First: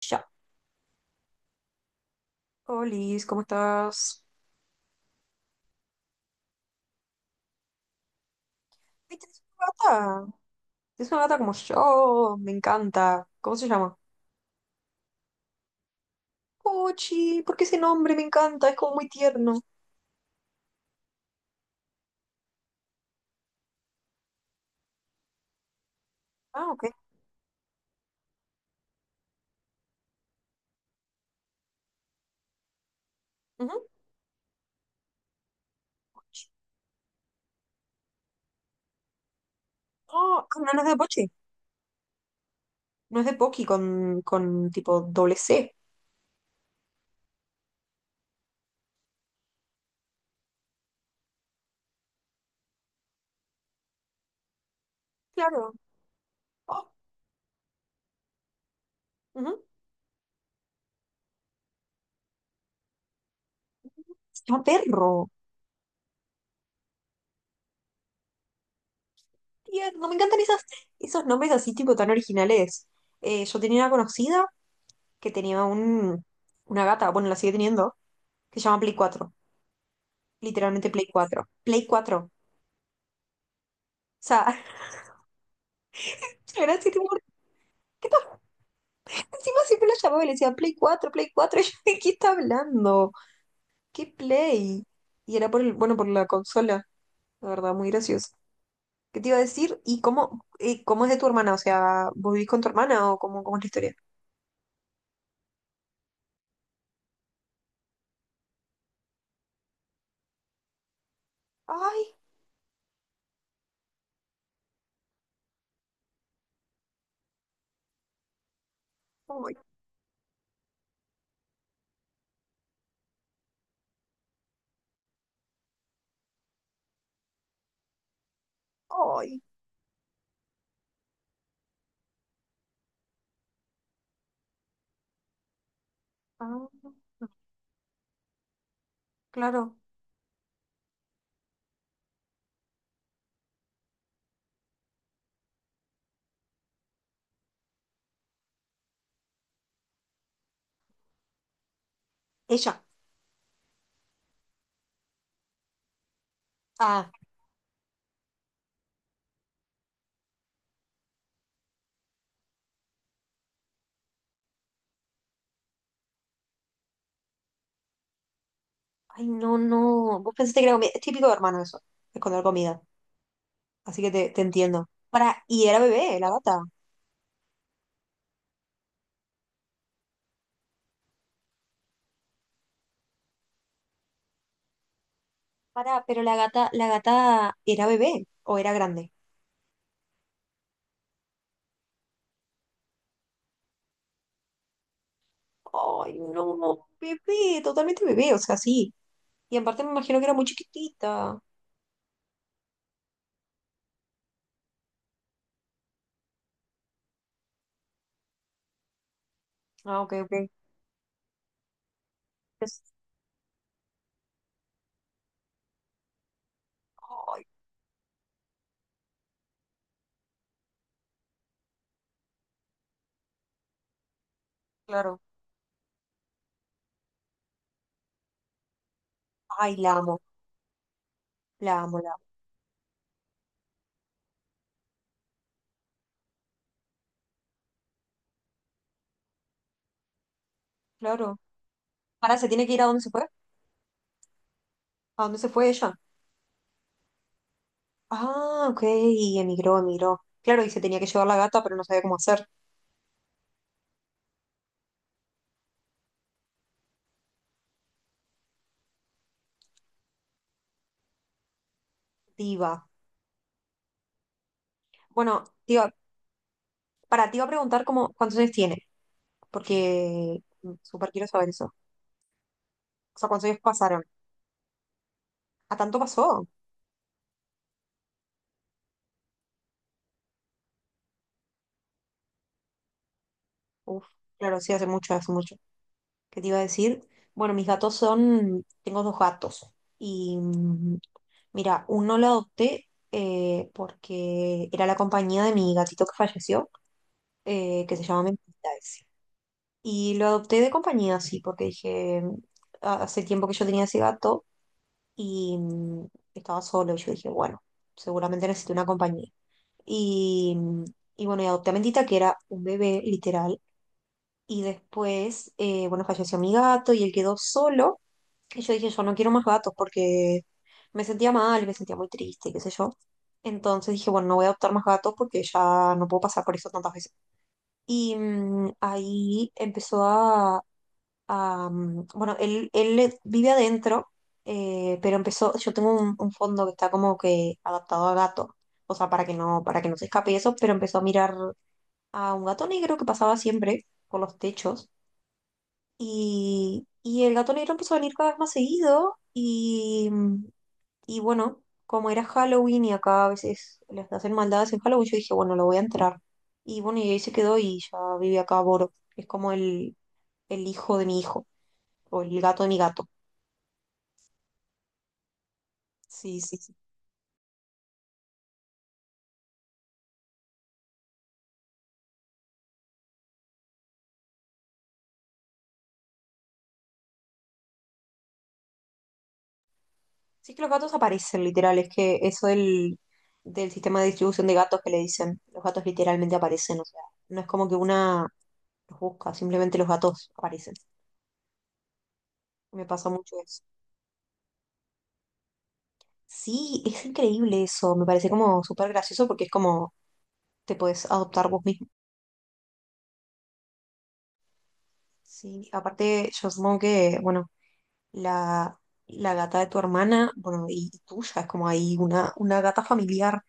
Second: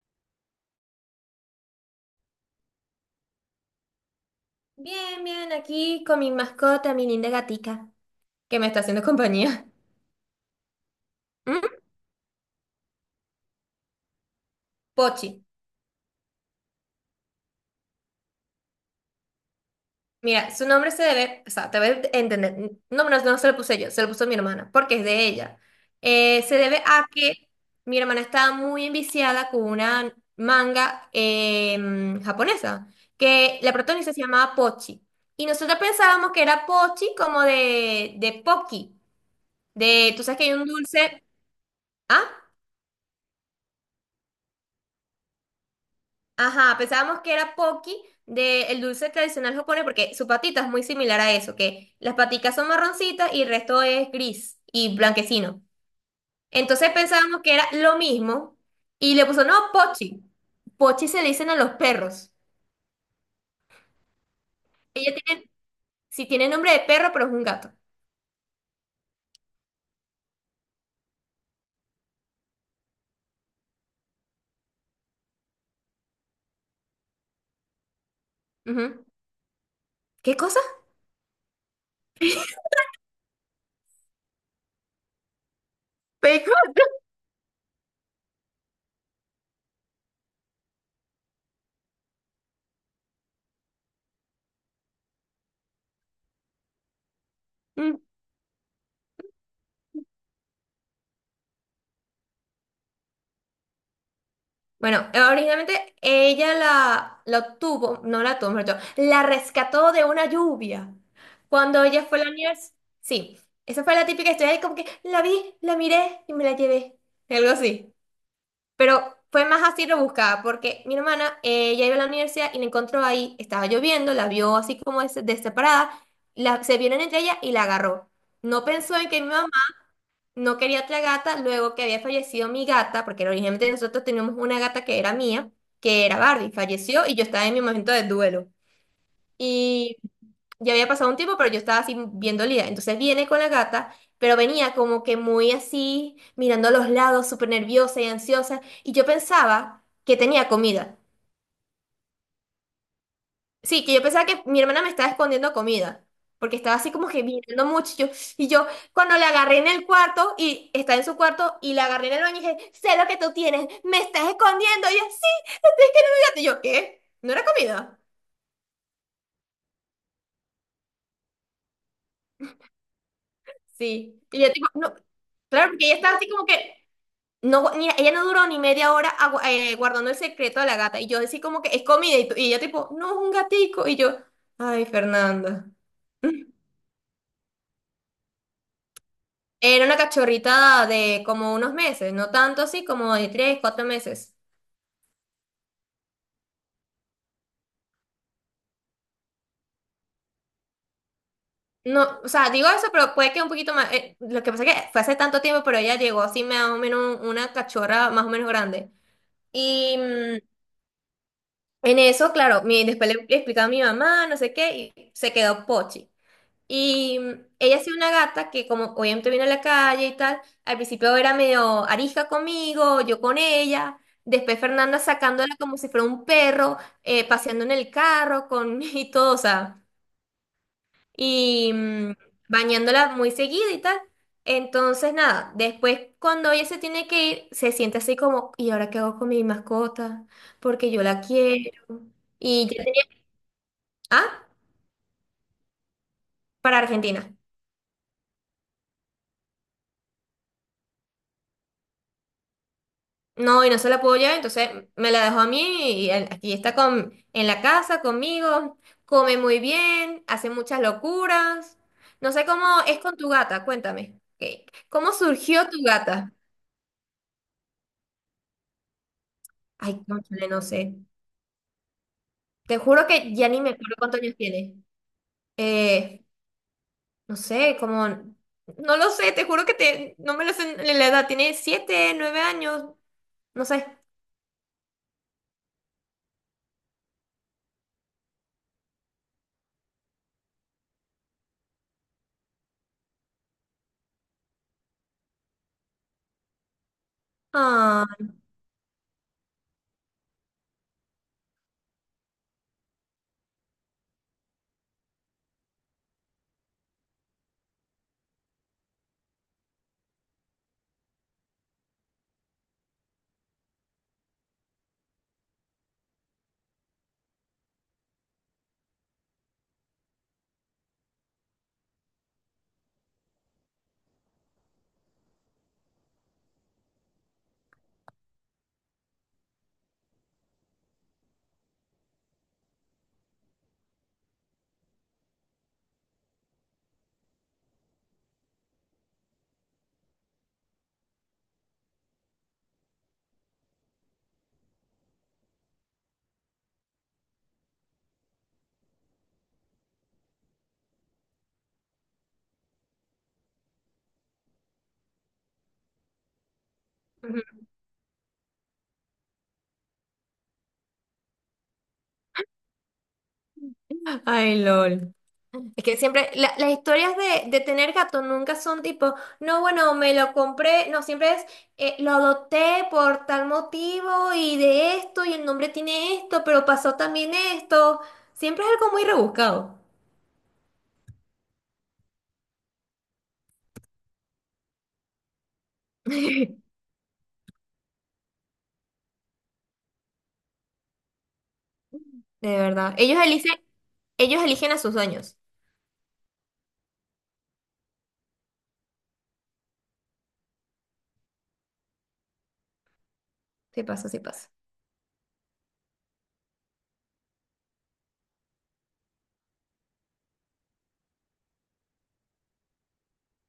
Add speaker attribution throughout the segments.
Speaker 1: Ya. Olis, ¿cómo estás?
Speaker 2: Bien, bien, aquí con mi mascota, mi linda gatica, que me está haciendo
Speaker 1: Ay, ¿tienes
Speaker 2: compañía.
Speaker 1: una gata? Tienes una gata como
Speaker 2: ¿Mm?
Speaker 1: yo, me encanta. ¿Cómo se llama?
Speaker 2: Pochi.
Speaker 1: Pochi, ¿por qué ese nombre? Me encanta, es como muy tierno.
Speaker 2: Mira, su nombre se debe, o sea, te voy entender. No, no, no se lo puse yo, se lo puso mi hermana, porque es de ella. Se
Speaker 1: Ah,
Speaker 2: debe
Speaker 1: ok.
Speaker 2: a que mi hermana estaba muy enviciada con una manga japonesa, que la
Speaker 1: Ujú.
Speaker 2: protagonista se llamaba Pochi. Y nosotros pensábamos que
Speaker 1: Pochi.
Speaker 2: era Pochi como de Pocky, de, tú sabes que
Speaker 1: Oh,
Speaker 2: hay
Speaker 1: ah,
Speaker 2: un
Speaker 1: no, no es de
Speaker 2: dulce,
Speaker 1: Pochi,
Speaker 2: ¿ah?
Speaker 1: no es de Poki con tipo doble C.
Speaker 2: Ajá, pensábamos que era Pocky del dulce tradicional japonés porque su patita es muy similar a eso, que las paticas son marroncitas y el resto es gris y blanquecino.
Speaker 1: Claro. Oh,
Speaker 2: Entonces pensábamos que era lo mismo y le puso, no,
Speaker 1: ujú.
Speaker 2: Pochi. Pochi se le dicen a los perros.
Speaker 1: Se llama
Speaker 2: Ella
Speaker 1: perro.
Speaker 2: tiene, sí tiene nombre de perro, pero es un gato.
Speaker 1: Tierno, me encantan esos nombres así tipo tan originales. Yo tenía una conocida que tenía una gata, bueno, la sigue teniendo, que se llama Play
Speaker 2: Ujú.
Speaker 1: 4.
Speaker 2: ¿Qué cosa?
Speaker 1: Literalmente Play 4. Play 4. Sea, era
Speaker 2: Pecoso.
Speaker 1: así tipo, ¿qué por encima siempre la llamaba y le decía Play 4 Play cuatro? Y yo, ¿de qué está hablando? ¿Qué Play? Y era por el, bueno, por la consola, la verdad, muy gracioso. ¿Qué te iba a decir? Y cómo es de tu hermana? O sea, ¿vos vivís con tu hermana o cómo, cómo es la historia?
Speaker 2: Bueno, originalmente ella la obtuvo, no la obtuvo, mejor dicho, la rescató de una lluvia. Cuando ella
Speaker 1: Ay,
Speaker 2: fue a la universidad. Sí, esa fue la típica historia de como que la vi, la miré y me la llevé. Algo así. Pero fue
Speaker 1: ay,
Speaker 2: más así rebuscada, porque mi hermana, ella iba a la universidad y la encontró ahí, estaba lloviendo, la vio así como deseparada, se vieron entre ella y la agarró. No pensó en que mi
Speaker 1: ay.
Speaker 2: mamá no quería otra gata, luego que había fallecido mi gata, porque originalmente nosotros teníamos una gata que era mía, que era Barbie,
Speaker 1: Ah,
Speaker 2: falleció y yo estaba en mi momento de duelo.
Speaker 1: claro.
Speaker 2: Y ya había pasado un tiempo, pero yo estaba así bien dolida. Entonces viene con la gata, pero venía como que muy así, mirando a los lados, súper nerviosa y ansiosa. Y yo pensaba que tenía comida.
Speaker 1: Ella.
Speaker 2: Sí, que yo pensaba que mi hermana me estaba escondiendo comida, porque estaba así como
Speaker 1: Ah,
Speaker 2: que mirando mucho. Y yo, cuando la agarré en el cuarto, y está en su cuarto, y la agarré en el baño y dije, sé lo que tú tienes, me estás escondiendo. Y ella, sí, es que no me digas". Y yo, ¿qué? ¿No era comida?
Speaker 1: ay, no, no. Vos pensaste que era comida. Es típico de hermano eso, esconder comida. Así que
Speaker 2: Sí. Y
Speaker 1: te
Speaker 2: yo, tipo,
Speaker 1: entiendo.
Speaker 2: no.
Speaker 1: Para, y
Speaker 2: Claro,
Speaker 1: era
Speaker 2: porque ella estaba
Speaker 1: bebé,
Speaker 2: así
Speaker 1: la
Speaker 2: como
Speaker 1: gata.
Speaker 2: que, no, ella no duró ni media hora guardando el secreto de la gata. Y yo, así como que, es comida. Y ella, tipo, no, es un gatico. Y yo, ay, Fernanda.
Speaker 1: Pará, pero la gata era bebé o era grande.
Speaker 2: Era una cachorrita de como unos meses, no tanto así, como de 3, 4 meses.
Speaker 1: Ay, no, no, bebé, totalmente bebé, o sea, sí. Y en parte me imagino que era muy chiquitita.
Speaker 2: No, o sea, digo eso, pero puede que un poquito más. Lo que pasa es que fue hace tanto tiempo, pero ella llegó así más o menos una cachorra más o menos grande. Y
Speaker 1: Ah, ok, ok.
Speaker 2: en eso, claro,
Speaker 1: Es-
Speaker 2: mi, después le, le explicaba a mi mamá, no sé qué, y se quedó Pochi. Y
Speaker 1: Ay,
Speaker 2: ella ha sido una gata que como obviamente viene a la calle y tal, al principio era medio arisca conmigo, yo con ella, después Fernanda
Speaker 1: claro.
Speaker 2: sacándola como si fuera un perro, paseando en el carro con y todo, o
Speaker 1: Ay,
Speaker 2: sea,
Speaker 1: la amo,
Speaker 2: y
Speaker 1: la amo, la amo.
Speaker 2: bañándola muy seguido y tal. Entonces, nada, después cuando ella se tiene que ir, se siente así como, ¿y ahora qué hago con mi mascota? Porque yo la
Speaker 1: Claro.
Speaker 2: quiero.
Speaker 1: Pará, ¿se tiene
Speaker 2: Y
Speaker 1: que ir
Speaker 2: ya
Speaker 1: a dónde
Speaker 2: tenía...
Speaker 1: se fue?
Speaker 2: Ah,
Speaker 1: ¿A dónde se fue ella?
Speaker 2: para Argentina.
Speaker 1: Ah, ok, y emigró, emigró. Claro, y se tenía que llevar la gata, pero no sabía cómo hacer.
Speaker 2: No, y no se la puedo llevar, entonces me la dejó a mí aquí está con, en la casa conmigo, come muy bien, hace muchas locuras. No sé cómo
Speaker 1: Diva.
Speaker 2: es con tu gata, cuéntame. ¿Cómo
Speaker 1: Bueno,
Speaker 2: surgió tu
Speaker 1: diva,
Speaker 2: gata?
Speaker 1: para, te iba a preguntar cómo, cuántos años tiene,
Speaker 2: Ay,
Speaker 1: porque
Speaker 2: cónchale, no sé.
Speaker 1: súper quiero saber eso.
Speaker 2: Te juro
Speaker 1: O sea,
Speaker 2: que
Speaker 1: cuántos
Speaker 2: ya
Speaker 1: años
Speaker 2: ni me acuerdo
Speaker 1: pasaron.
Speaker 2: cuántos años tiene.
Speaker 1: ¿A tanto
Speaker 2: Eh,
Speaker 1: pasó?
Speaker 2: no sé, como... No lo sé, te juro que te, no me lo sé en la edad. Tiene 7, 9 años, no sé.
Speaker 1: Uf, claro, sí, hace mucho, hace mucho. ¿Qué te iba a decir? Bueno, mis gatos son, tengo dos gatos. Y mira, uno lo adopté porque era la compañía de mi gatito que falleció, que se
Speaker 2: Ah,
Speaker 1: llama Mentita ese. Y lo adopté de compañía, sí, porque dije, "Ah, hace tiempo que yo tenía ese gato y estaba solo". Y yo dije, bueno, seguramente necesito una compañía. Y, y bueno, y adopté a Mentita, que era un bebé, literal. Y después, bueno, falleció mi gato y él quedó solo. Y yo dije, yo no quiero más gatos porque me sentía mal, me sentía muy triste, qué sé yo. Entonces dije, bueno, no voy a adoptar más gatos porque ya no puedo pasar por eso tantas veces. Y ahí empezó a, bueno, él le- vive adentro, pero empezó, yo tengo un fondo que está como que adaptado a gato, o sea, para que no se escape eso, pero empezó a mirar a un gato negro que pasaba siempre por los techos y el gato negro empezó a venir cada vez más seguido y bueno, como era Halloween y acá a veces les hacen maldades en Halloween, yo dije, bueno, lo voy a entrar. Y bueno, y ahí se quedó y ya vive acá Boro, que es como el hijo de mi hijo, o el gato de mi gato.
Speaker 2: ay, LOL. Es que siempre,
Speaker 1: Sí, sí,
Speaker 2: las
Speaker 1: sí.
Speaker 2: historias de tener gato nunca son tipo, no, bueno, me lo compré, no, siempre es, lo adopté por tal motivo y de esto y el nombre tiene esto, pero pasó también esto. Siempre es algo muy rebuscado.
Speaker 1: Sí, es que los gatos aparecen, literal, es que eso del sistema de distribución de gatos que le dicen, los gatos literalmente aparecen, o sea, no es como que una los busca, simplemente los gatos aparecen.
Speaker 2: De
Speaker 1: Me
Speaker 2: verdad.
Speaker 1: pasa mucho eso.
Speaker 2: Ellos eligen a sus dueños.
Speaker 1: Sí, es increíble eso, me parece como súper gracioso porque es como te puedes adoptar vos mismo.
Speaker 2: Sí pasa, sí pasa.
Speaker 1: Sí, aparte yo supongo que, bueno, la, la gata de tu hermana, bueno, y tuya, es como ahí una gata familiar,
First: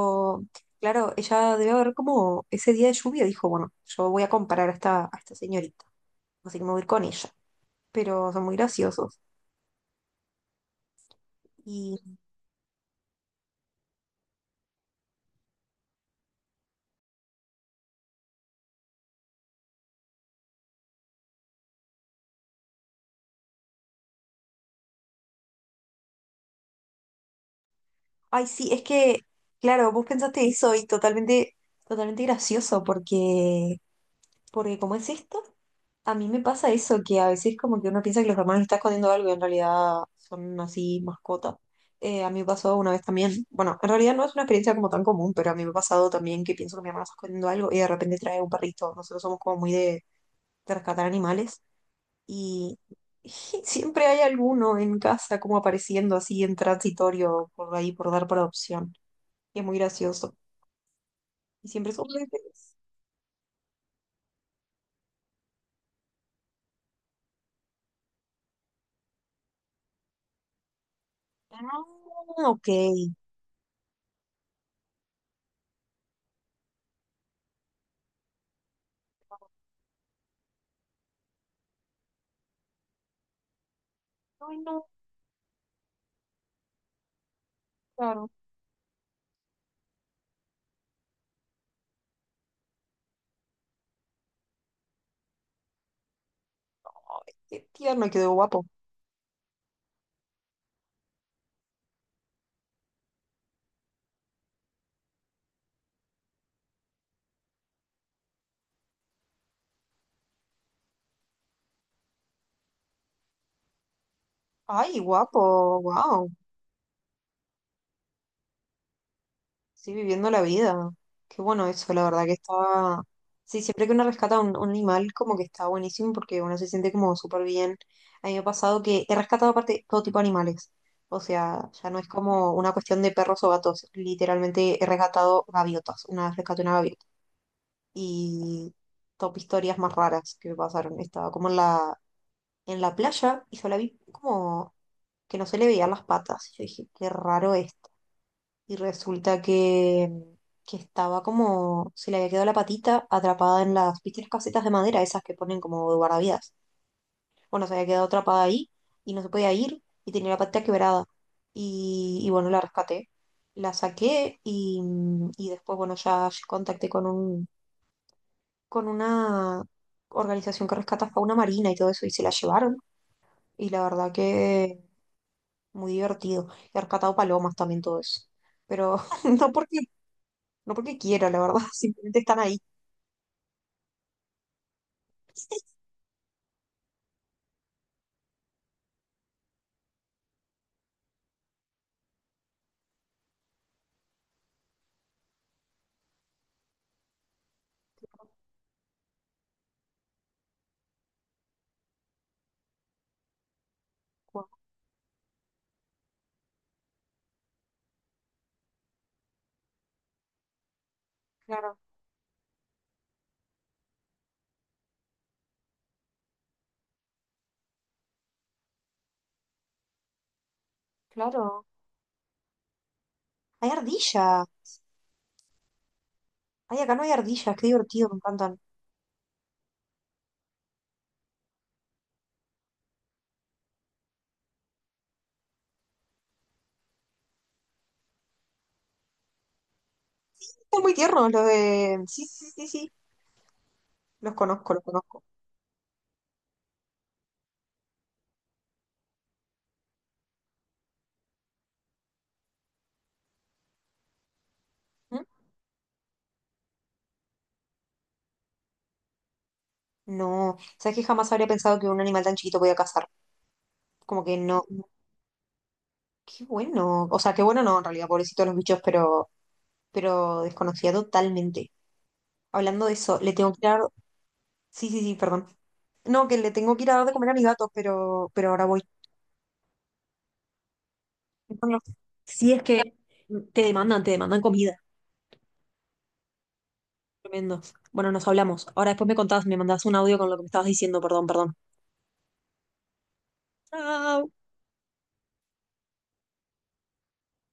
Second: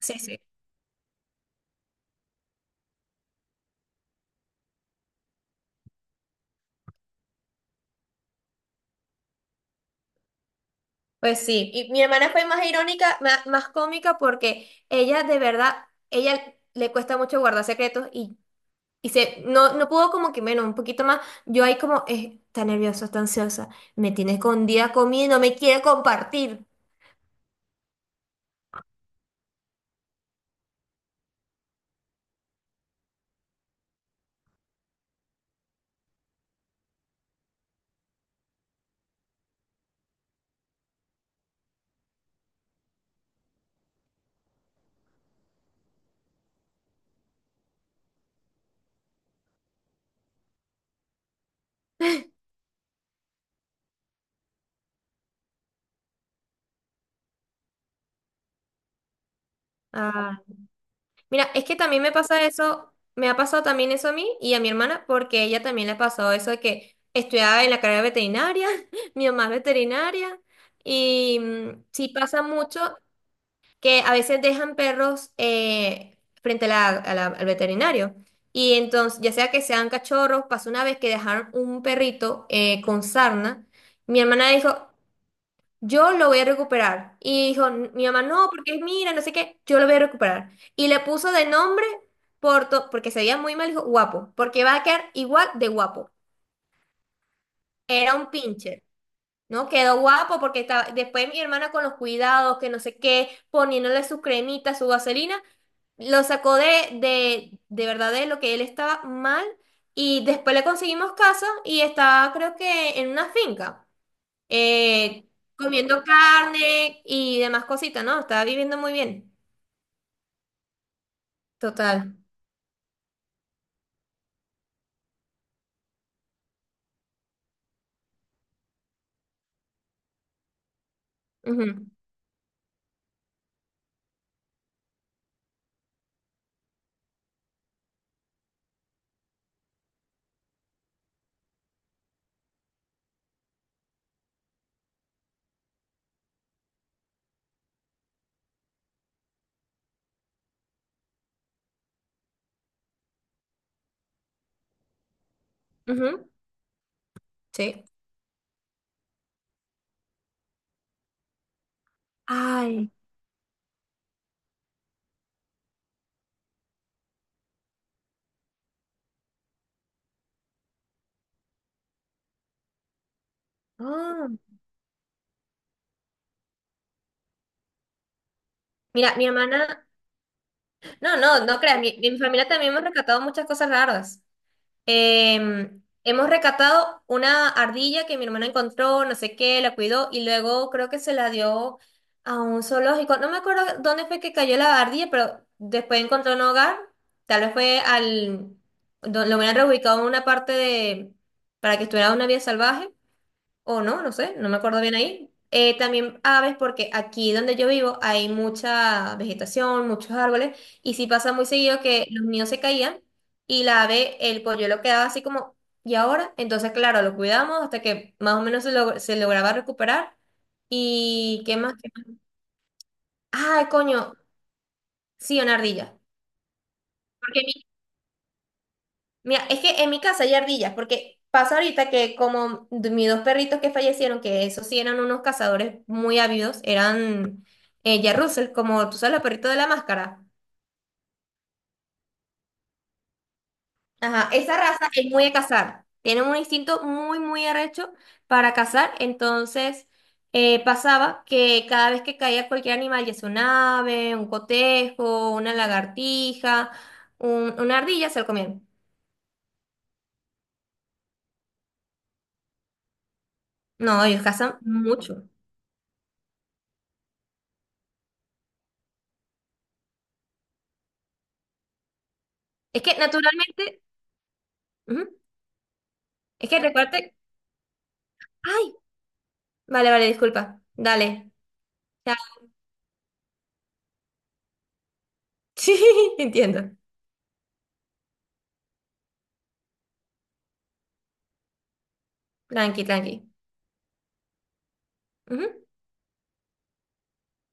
Speaker 2: Sí, sí.
Speaker 1: claro, ella debe haber como ese día de lluvia dijo, bueno, yo voy a comparar a esta señorita, así que me voy a ir con ella, pero son muy graciosos.
Speaker 2: Pues sí. Y mi
Speaker 1: Y,
Speaker 2: hermana fue más irónica, más, cómica porque ella de verdad, ella le cuesta mucho guardar secretos y no, no puedo como que menos, un poquito más. Yo ahí como, está nerviosa, está ansiosa. Me tiene escondida comida, y no me quiere compartir.
Speaker 1: ay, sí, es que, claro, vos pensaste eso y totalmente, totalmente gracioso porque... Porque como es esto, a mí me pasa eso, que a veces como que uno piensa que los hermanos están escondiendo algo y en realidad son así mascotas. A mí me pasó una vez también, bueno, en realidad no es una experiencia como tan común, pero a mí me ha pasado también que pienso que mi hermano está escondiendo algo y de repente trae un perrito. Nosotros somos como muy de rescatar animales y siempre hay alguno en casa como apareciendo así en transitorio por ahí, por dar por adopción. Y es muy gracioso.
Speaker 2: Ah, mira, es
Speaker 1: Y
Speaker 2: que
Speaker 1: siempre
Speaker 2: también
Speaker 1: son
Speaker 2: me pasa
Speaker 1: bebés.
Speaker 2: eso, me ha pasado también eso a mí y a mi hermana, porque ella también le ha pasado eso de que estudiaba en la carrera veterinaria, mi mamá es veterinaria, y sí pasa
Speaker 1: Ah, ok.
Speaker 2: mucho
Speaker 1: Ay,
Speaker 2: que a veces dejan perros frente a al veterinario. Y entonces, ya sea que sean cachorros, pasó una vez que dejaron un perrito con sarna. Mi hermana
Speaker 1: no,
Speaker 2: dijo, yo lo voy a recuperar. Y dijo, "N- mi mamá,
Speaker 1: claro.
Speaker 2: no, porque mira, no sé qué, yo lo voy a recuperar. Y le puso de nombre, Porto, porque se veía muy mal, dijo, guapo, porque va a quedar igual de guapo.
Speaker 1: Qué tierno,
Speaker 2: Era un
Speaker 1: quedó guapo.
Speaker 2: pincher. No, quedó guapo porque estaba, después mi hermana con los cuidados, que no sé qué, poniéndole su cremita, su vaselina, lo sacó de, de verdad de lo que él estaba mal y después le conseguimos casa y estaba creo que en una finca,
Speaker 1: Ay,
Speaker 2: eh,
Speaker 1: guapo,
Speaker 2: comiendo
Speaker 1: wow.
Speaker 2: carne y demás cositas, ¿no? Estaba viviendo muy bien.
Speaker 1: Sí, viviendo la vida. Qué bueno eso, la
Speaker 2: Total.
Speaker 1: verdad que está... Sí, siempre que uno rescata un animal, como que está buenísimo porque uno se siente como súper bien. A mí me ha pasado que he rescatado aparte todo tipo de animales. O sea, ya
Speaker 2: Ujú,
Speaker 1: no es como una cuestión de perros o gatos. Literalmente he rescatado gaviotas. Una vez rescaté una gaviota. Y top historias más raras que me pasaron. Estaba como en en la playa y yo la vi como que no se le veían las patas. Yo dije, qué raro esto. Y resulta que estaba como, se le había quedado la patita atrapada en las, ¿viste las casetas de madera, esas que ponen como de
Speaker 2: ujú.
Speaker 1: guardavidas? Bueno, se
Speaker 2: Sí.
Speaker 1: había quedado atrapada ahí y no se podía ir y tenía la patita quebrada. Y bueno, la
Speaker 2: Ay.
Speaker 1: rescaté. La saqué y después, bueno, ya contacté con un, con una organización que rescata fauna marina y todo eso y se la llevaron. Y la verdad
Speaker 2: Ah.
Speaker 1: que muy divertido. He rescatado palomas también todo eso. Pero
Speaker 2: Mira, mi
Speaker 1: no porque,
Speaker 2: hermana,
Speaker 1: no porque
Speaker 2: no,
Speaker 1: quiera, la
Speaker 2: no,
Speaker 1: verdad,
Speaker 2: no creas, mi
Speaker 1: simplemente están
Speaker 2: familia
Speaker 1: ahí.
Speaker 2: también hemos rescatado muchas cosas raras. Hemos recatado una ardilla que mi hermana encontró, no sé qué, la cuidó y luego creo que se la dio a un zoológico. No me acuerdo dónde fue que cayó la ardilla, pero después encontró un hogar. Tal vez fue al... Lo hubieran reubicado en una parte de... para que estuviera en una vida salvaje o no, no sé,
Speaker 1: Guau,
Speaker 2: no me acuerdo bien ahí. También aves, porque aquí donde yo vivo hay mucha vegetación, muchos árboles, y sí pasa muy
Speaker 1: claro,
Speaker 2: seguido que los nidos se caían y la ave, el polluelo quedaba así como, ¿y ahora? Entonces, claro, lo cuidamos hasta que más o menos se lograba recuperar. ¿Y qué
Speaker 1: claro.
Speaker 2: más? ¿Qué más? Ay,
Speaker 1: Hay
Speaker 2: coño,
Speaker 1: ardilla.
Speaker 2: sí, una ardilla.
Speaker 1: Ay, acá no hay
Speaker 2: Porque
Speaker 1: ardillas, qué divertido, me encantan.
Speaker 2: mira, es que en mi casa hay ardillas, porque pasa ahorita que como de mis dos perritos que fallecieron, que esos sí eran unos cazadores muy ávidos, eran Jack Russell, como tú sabes, los perritos de la máscara.
Speaker 1: Están muy tiernos los de... Sí, sí, sí, sí,
Speaker 2: Ajá,
Speaker 1: los
Speaker 2: esa
Speaker 1: conozco, los
Speaker 2: raza es
Speaker 1: conozco.
Speaker 2: muy de cazar. Tienen un instinto muy, muy arrecho para cazar. Entonces, pasaba que cada vez que caía cualquier animal, ya sea un ave, un
Speaker 1: ¿Mm?
Speaker 2: cotejo, una lagartija, una ardilla, se lo comían.
Speaker 1: No, sabes que jamás habría pensado que un animal tan chiquito podía cazar.
Speaker 2: No, ellos
Speaker 1: Como que
Speaker 2: cazan
Speaker 1: no, no,
Speaker 2: mucho.
Speaker 1: qué bueno. O sea, qué bueno no, en realidad, pobrecitos los bichos, pero desconocía totalmente.
Speaker 2: Es
Speaker 1: Hablando de
Speaker 2: que
Speaker 1: eso, le tengo que dar...
Speaker 2: naturalmente...
Speaker 1: Sí, sí,
Speaker 2: ujú.
Speaker 1: sí, perdón. No, que
Speaker 2: Es
Speaker 1: le
Speaker 2: que
Speaker 1: tengo que ir a dar de
Speaker 2: recuerde.
Speaker 1: comer a mis gatos, pero ahora
Speaker 2: Ay,
Speaker 1: voy.
Speaker 2: vale, vale, disculpa. Dale.
Speaker 1: Bueno,
Speaker 2: Ya.
Speaker 1: sí, es que te demandan comida.
Speaker 2: Sí, entiendo.
Speaker 1: Tremendo. Bueno, nos hablamos. Ahora después me contás, me mandás un audio con lo que me estabas diciendo, perdón, perdón.
Speaker 2: Tranqui, tranqui.
Speaker 1: Chao.
Speaker 2: Ujú.